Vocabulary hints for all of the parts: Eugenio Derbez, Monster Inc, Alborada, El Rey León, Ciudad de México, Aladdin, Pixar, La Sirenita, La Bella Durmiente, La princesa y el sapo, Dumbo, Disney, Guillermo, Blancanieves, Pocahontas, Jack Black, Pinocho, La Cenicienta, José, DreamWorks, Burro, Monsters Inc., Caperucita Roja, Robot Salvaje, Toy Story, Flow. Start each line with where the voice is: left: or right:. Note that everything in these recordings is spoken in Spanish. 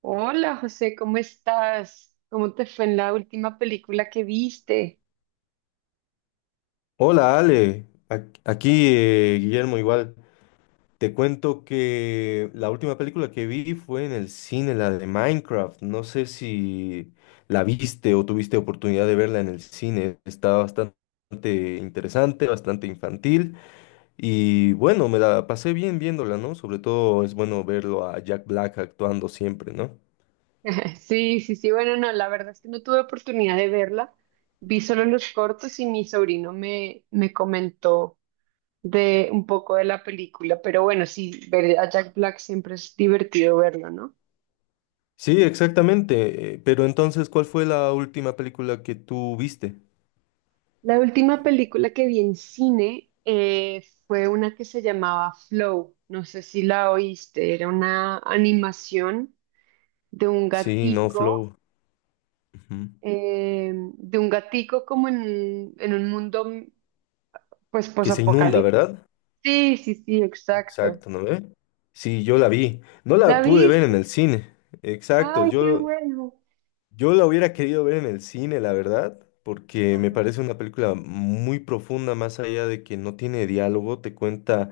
right: Hola José, ¿cómo estás? ¿Cómo te fue en la última película que viste?
left: Hola Ale, aquí Guillermo igual. Te cuento que la última película que vi fue en el cine, la de Minecraft. No sé si la viste o tuviste oportunidad de verla en el cine. Está bastante interesante, bastante infantil y bueno, me la pasé bien viéndola, ¿no? Sobre todo es bueno verlo a Jack Black actuando siempre, ¿no?
right: Sí, sí, sí, bueno, no, la verdad es que no tuve oportunidad de verla. Vi solo los cortos y mi sobrino me comentó de un poco de la película, pero bueno, sí, ver a Jack Black siempre es divertido verlo, ¿no?
left: Sí, exactamente. Pero entonces, ¿cuál fue la última película que tú viste?
right: La última película que vi en cine fue una que se llamaba Flow, no sé si la oíste, era una animación de un
left: Sí, no,
right: gatico
left: Flow. Ujú.
right: en un mundo pues
left: ¿Que se inunda,
right: posapocalíptico.
left: verdad?
right: Sí, sí, sí, exacto.
left: Exacto, ¿no ve? Sí, yo la vi. No
right: ¿La
left: la pude ver
right: viste?
left: en el cine. Exacto,
right: Ay, qué
left: yo,
right: bueno.
left: yo la hubiera querido ver en el cine, la verdad, porque me
right: Ajá.
left: parece una película muy profunda, más allá de que no tiene diálogo, te cuenta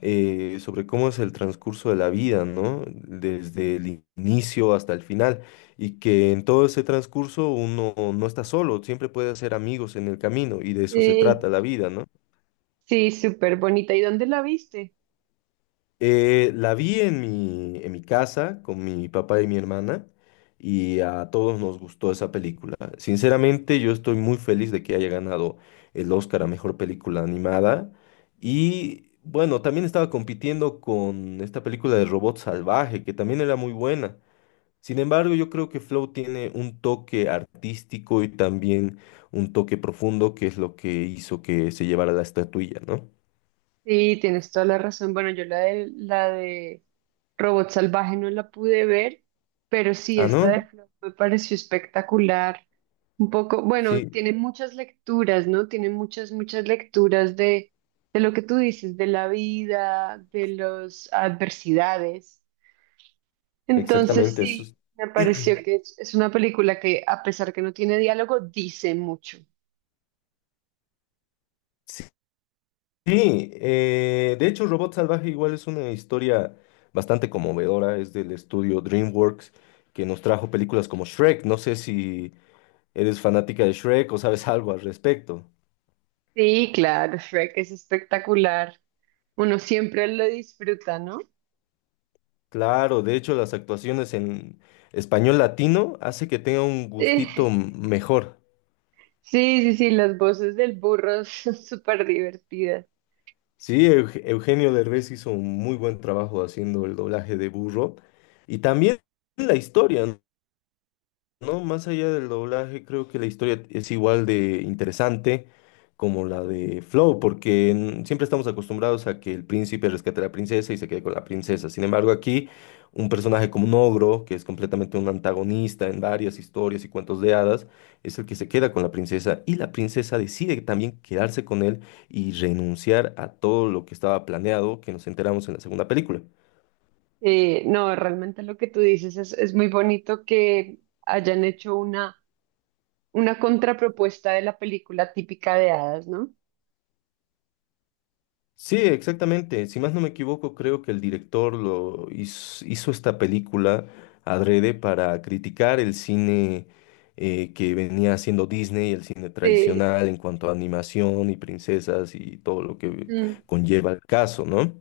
left: sobre cómo es el transcurso de la vida, ¿no? Desde el inicio hasta el final, y que en todo ese transcurso uno no está solo, siempre puede hacer amigos en el camino, y de eso se
right: Sí,
left: trata la vida, ¿no?
right: sí, súper bonita. ¿Y dónde la viste?
left: La vi en mi casa con mi papá y mi hermana y a todos nos gustó esa película. Sinceramente, yo estoy muy feliz de que haya ganado el Oscar a Mejor Película Animada y bueno, también estaba compitiendo con esta película de Robot Salvaje que también era muy buena. Sin embargo, yo creo que Flow tiene un toque artístico y también un toque profundo que es lo que hizo que se llevara la estatuilla, ¿no?
right: Sí, tienes toda la razón. Bueno, yo la de Robot Salvaje no la pude ver, pero sí,
left: Ah,
right: esta
left: ¿no?
right: de Flow me pareció espectacular. Un poco, bueno,
left: Sí,
right: tiene muchas lecturas, ¿no? Tiene muchas, muchas lecturas de lo que tú dices, de la vida, de las adversidades. Entonces,
left: exactamente.
right: sí, me pareció que es una película que, a pesar que no tiene diálogo, dice mucho.
left: Es- Sí, de hecho Robot Salvaje igual es una historia bastante conmovedora, es del estudio DreamWorks que nos trajo películas como Shrek, no sé si eres fanática de Shrek o sabes algo al respecto.
right: Sí, claro, Shrek es espectacular. Uno siempre lo disfruta, ¿no?
left: Claro, de hecho las actuaciones en español latino hace que tenga un gustito
right: Sí.
left: mejor.
right: Sí, sí, sí, las voces del burro son súper divertidas.
left: Sí, Eugenio Derbez hizo un muy buen trabajo haciendo el doblaje de Burro y también la historia, ¿no? No, más allá del doblaje, creo que la historia es igual de interesante como la de Flow, porque siempre estamos acostumbrados a que el príncipe rescate a la princesa y se quede con la princesa. Sin embargo, aquí un personaje como un ogro, que es completamente un antagonista en varias historias y cuentos de hadas, es el que se queda con la princesa y la princesa decide también quedarse con él y renunciar a todo lo que estaba planeado, que nos enteramos en la segunda película.
right: No, realmente lo que tú dices es muy bonito que hayan hecho una contrapropuesta de la película típica de hadas, ¿no?
left: Sí, exactamente. Si más no me equivoco, creo que el director hizo esta película adrede para criticar el cine que venía haciendo Disney, el cine
right: Sí.
left: tradicional en cuanto a animación y princesas y todo lo que
right: Mm.
left: conlleva el caso, ¿no?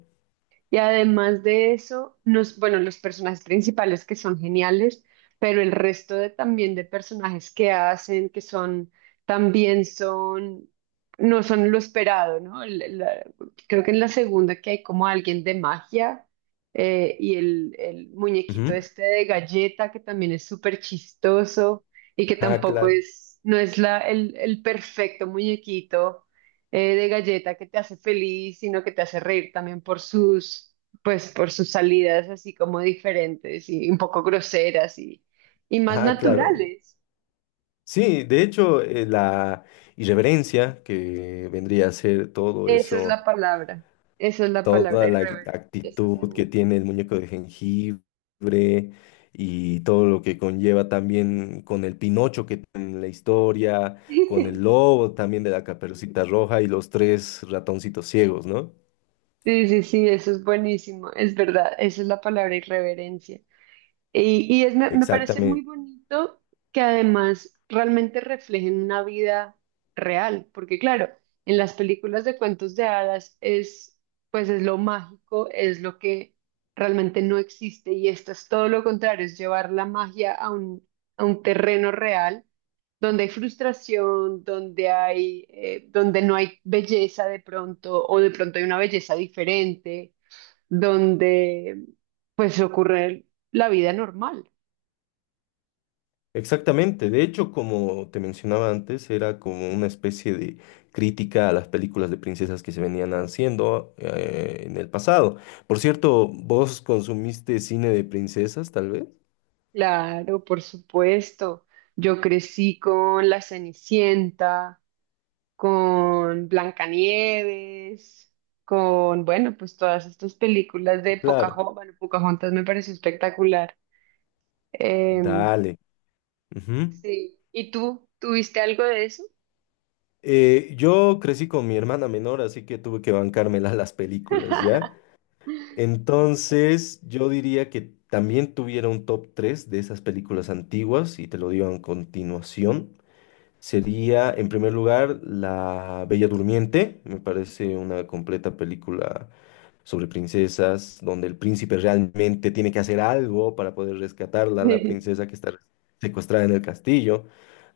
right: Y además de eso, nos, bueno, los personajes principales que son geniales, pero el resto de, también de personajes que hacen, que son, también son, no son lo esperado, ¿no? Creo que en la segunda que hay como alguien de magia y el muñequito
left: Ujú.
right: este de galleta que también es súper chistoso y que
left: Ah,
right: tampoco
left: claro.
right: es, no es el perfecto muñequito de galleta que te hace feliz, sino que te hace reír también por sus, pues, por sus salidas así como diferentes y un poco groseras y más
left: Ah, claro.
right: naturales.
left: Sí, de hecho, la irreverencia que vendría a ser todo
right: Esa es
left: eso,
right: la palabra, esa es la palabra
left: toda la
right: irreverente. Sí,
left: actitud
right: sí.
left: que tiene el muñeco de jengibre y todo lo que conlleva también con el Pinocho que tiene en la historia, con el lobo también de la Caperucita Roja y los tres ratoncitos ciegos, ¿no?
right: Sí, sí, sí, eso es buenísimo, es verdad, esa es la palabra irreverencia. Me parece muy
left: Exactamente.
right: bonito que además realmente reflejen una vida real, porque claro, en las películas de cuentos de hadas es, pues es lo mágico, es lo que realmente no existe y esto es todo lo contrario, es llevar la magia a un terreno real donde hay frustración, donde hay, donde no hay belleza de pronto o de pronto hay una belleza diferente donde pues ocurre la vida normal.
left: Exactamente, de hecho, como te mencionaba antes, era como una especie de crítica a las películas de princesas que se venían haciendo en el pasado. Por cierto, ¿vos consumiste cine de princesas, tal vez?
right: Claro, por supuesto. Yo crecí con La Cenicienta, con Blancanieves, con, bueno, pues todas estas películas de
left: Claro.
right: Pocahontas. Bueno, Pocahontas me pareció espectacular. Em,
left: Dale. Ujú.
right: sí. ¿Y tú? ¿Tuviste algo de eso?
left: Yo crecí con mi hermana menor, así que tuve que bancármela a las películas, ¿ya? Entonces, yo diría que también tuviera un top 3 de esas películas antiguas y te lo digo a continuación. Sería, en primer lugar, La Bella Durmiente. Me parece una completa película sobre princesas, donde el príncipe realmente tiene que hacer algo para poder rescatarla, la princesa que está secuestrada en el castillo.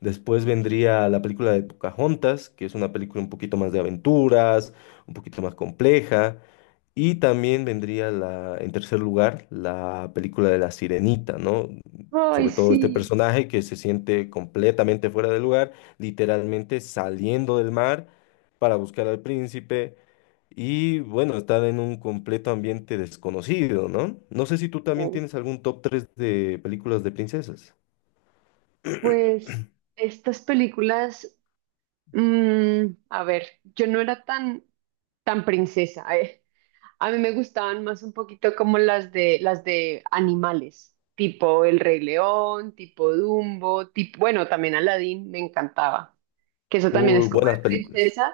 left: Después vendría la película de Pocahontas, que es una película un poquito más de aventuras, un poquito más compleja. Y también vendría la, en tercer lugar, la película de La Sirenita, ¿no?
right: Ay,
left: Sobre todo este
right: sí.
left: personaje que se siente completamente fuera de lugar, literalmente saliendo del mar para buscar al príncipe y bueno, estar en un completo ambiente desconocido, ¿no? No sé si tú también tienes algún top 3 de películas de princesas.
right: Pues estas películas a ver, yo no era tan, tan princesa, eh. A mí me gustaban más un poquito como las de animales, tipo El Rey León, tipo Dumbo, tipo, bueno, también Aladdin me encantaba, que eso también
left: Uy,
right: es como de
left: buenas películas.
right: princesa,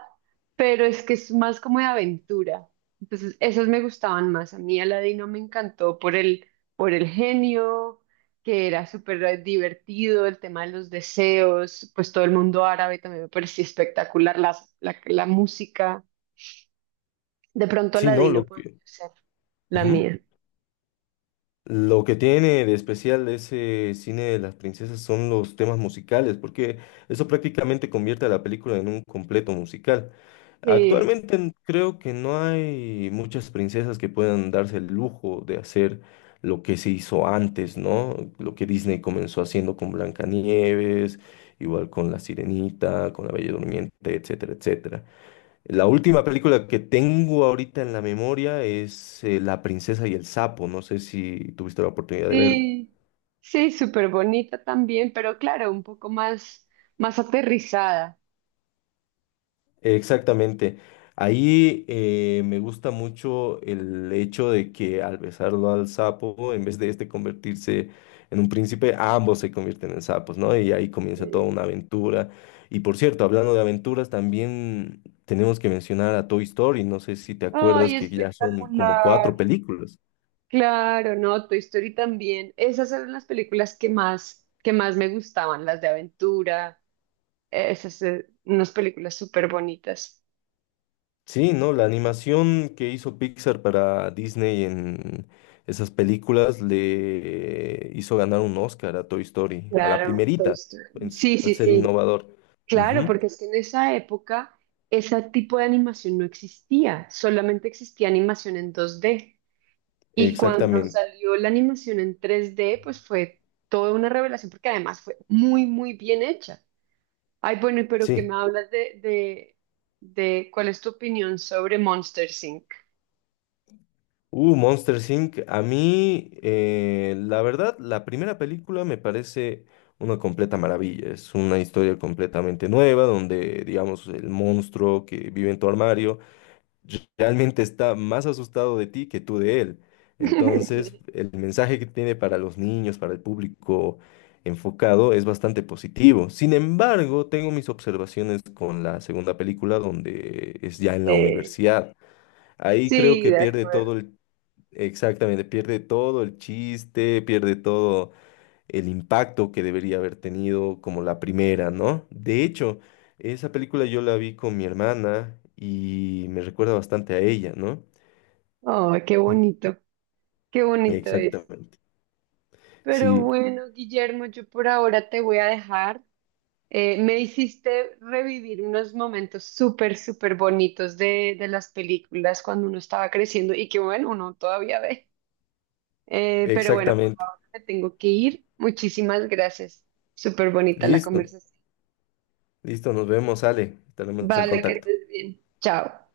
right: pero es que es más como de aventura. Entonces, esas me gustaban más. A mí Aladdin no me encantó por el genio, que era súper divertido, el tema de los deseos, pues todo el mundo árabe también me parecía espectacular, la música. De pronto
left: Sí,
right: la
left: ¿no?
right: Dino
left: Lo
right: podría
left: que...
right: ser la
left: Ujú.
right: mía.
left: Lo que tiene de especial ese cine de las princesas son los temas musicales, porque eso prácticamente convierte a la película en un completo musical.
right: Sí,
left: Actualmente creo que no hay muchas princesas que puedan darse el lujo de hacer lo que se hizo antes, ¿no? Lo que Disney comenzó haciendo con Blancanieves, igual con La Sirenita, con La Bella Durmiente, etcétera, etcétera. La última película que tengo ahorita en la memoria es La princesa y el sapo. No sé si tuviste la oportunidad de verla.
right: sí, sí, súper bonita también, pero claro, un poco más, más aterrizada.
left: Exactamente. Ahí me gusta mucho el hecho de que al besarlo al sapo, en vez de este convertirse en un príncipe, ambos se convierten en sapos, ¿no? Y ahí comienza toda
right: Eh,
left: una aventura. Y por cierto, hablando de aventuras, también tenemos que mencionar a Toy Story. No sé si te acuerdas
right: Ay,
left: que ya son como
right: espectacular.
left: cuatro películas.
right: Claro, no, Toy Story también. Esas eran las películas que más me gustaban, las de aventura. Esas, unas películas súper bonitas.
left: Sí, ¿no? La animación que hizo Pixar para Disney en esas películas le hizo ganar un Oscar a Toy Story, a la
right: Claro, Toy
left: primerita,
right: Story.
left: en
right: Sí,
left: al
right: sí,
left: ser
right: sí.
left: innovador.
right: Claro,
left: Ujú,
right: porque es que en esa época ese tipo de animación no existía, solamente existía animación en 2D. Y cuando
left: exactamente,
right: salió la animación en 3D, pues fue toda una revelación, porque además fue muy, muy bien hecha. Ay, bueno, y pero que me
left: sí.
right: hablas de cuál es tu opinión sobre Monster Inc.
left: Monsters Inc. A mí, la verdad, la primera película me parece una completa maravilla. Es una historia completamente nueva donde, digamos, el monstruo que vive en tu armario realmente está más asustado de ti que tú de él. Entonces, el mensaje que tiene para los niños, para el público enfocado, es bastante positivo. Sin embargo, tengo mis observaciones con la segunda película, donde es ya en
right: Sí,
left: la universidad. Ahí creo
right: sí,
left: que
right: de
left: pierde
right: acuerdo.
left: todo el, exactamente, pierde todo el chiste, pierde todo el impacto que debería haber tenido como la primera, ¿no? De hecho, esa película yo la vi con mi hermana y me recuerda bastante a ella, ¿no?
right: Oh, qué bonito eso.
left: Exactamente.
right: Pero
left: Sí,
right: bueno, Guillermo, yo por ahora te voy a dejar. Me hiciste revivir unos momentos súper, súper bonitos de las películas cuando uno estaba creciendo y que bueno, uno todavía ve. Pero bueno, por
left: exactamente.
right: ahora me tengo que ir. Muchísimas gracias. Súper bonita la
left: Listo,
right: conversación.
left: listo, nos vemos, Ale, estaremos en
right: Vale, que
left: contacto.
right: estés bien. Chao.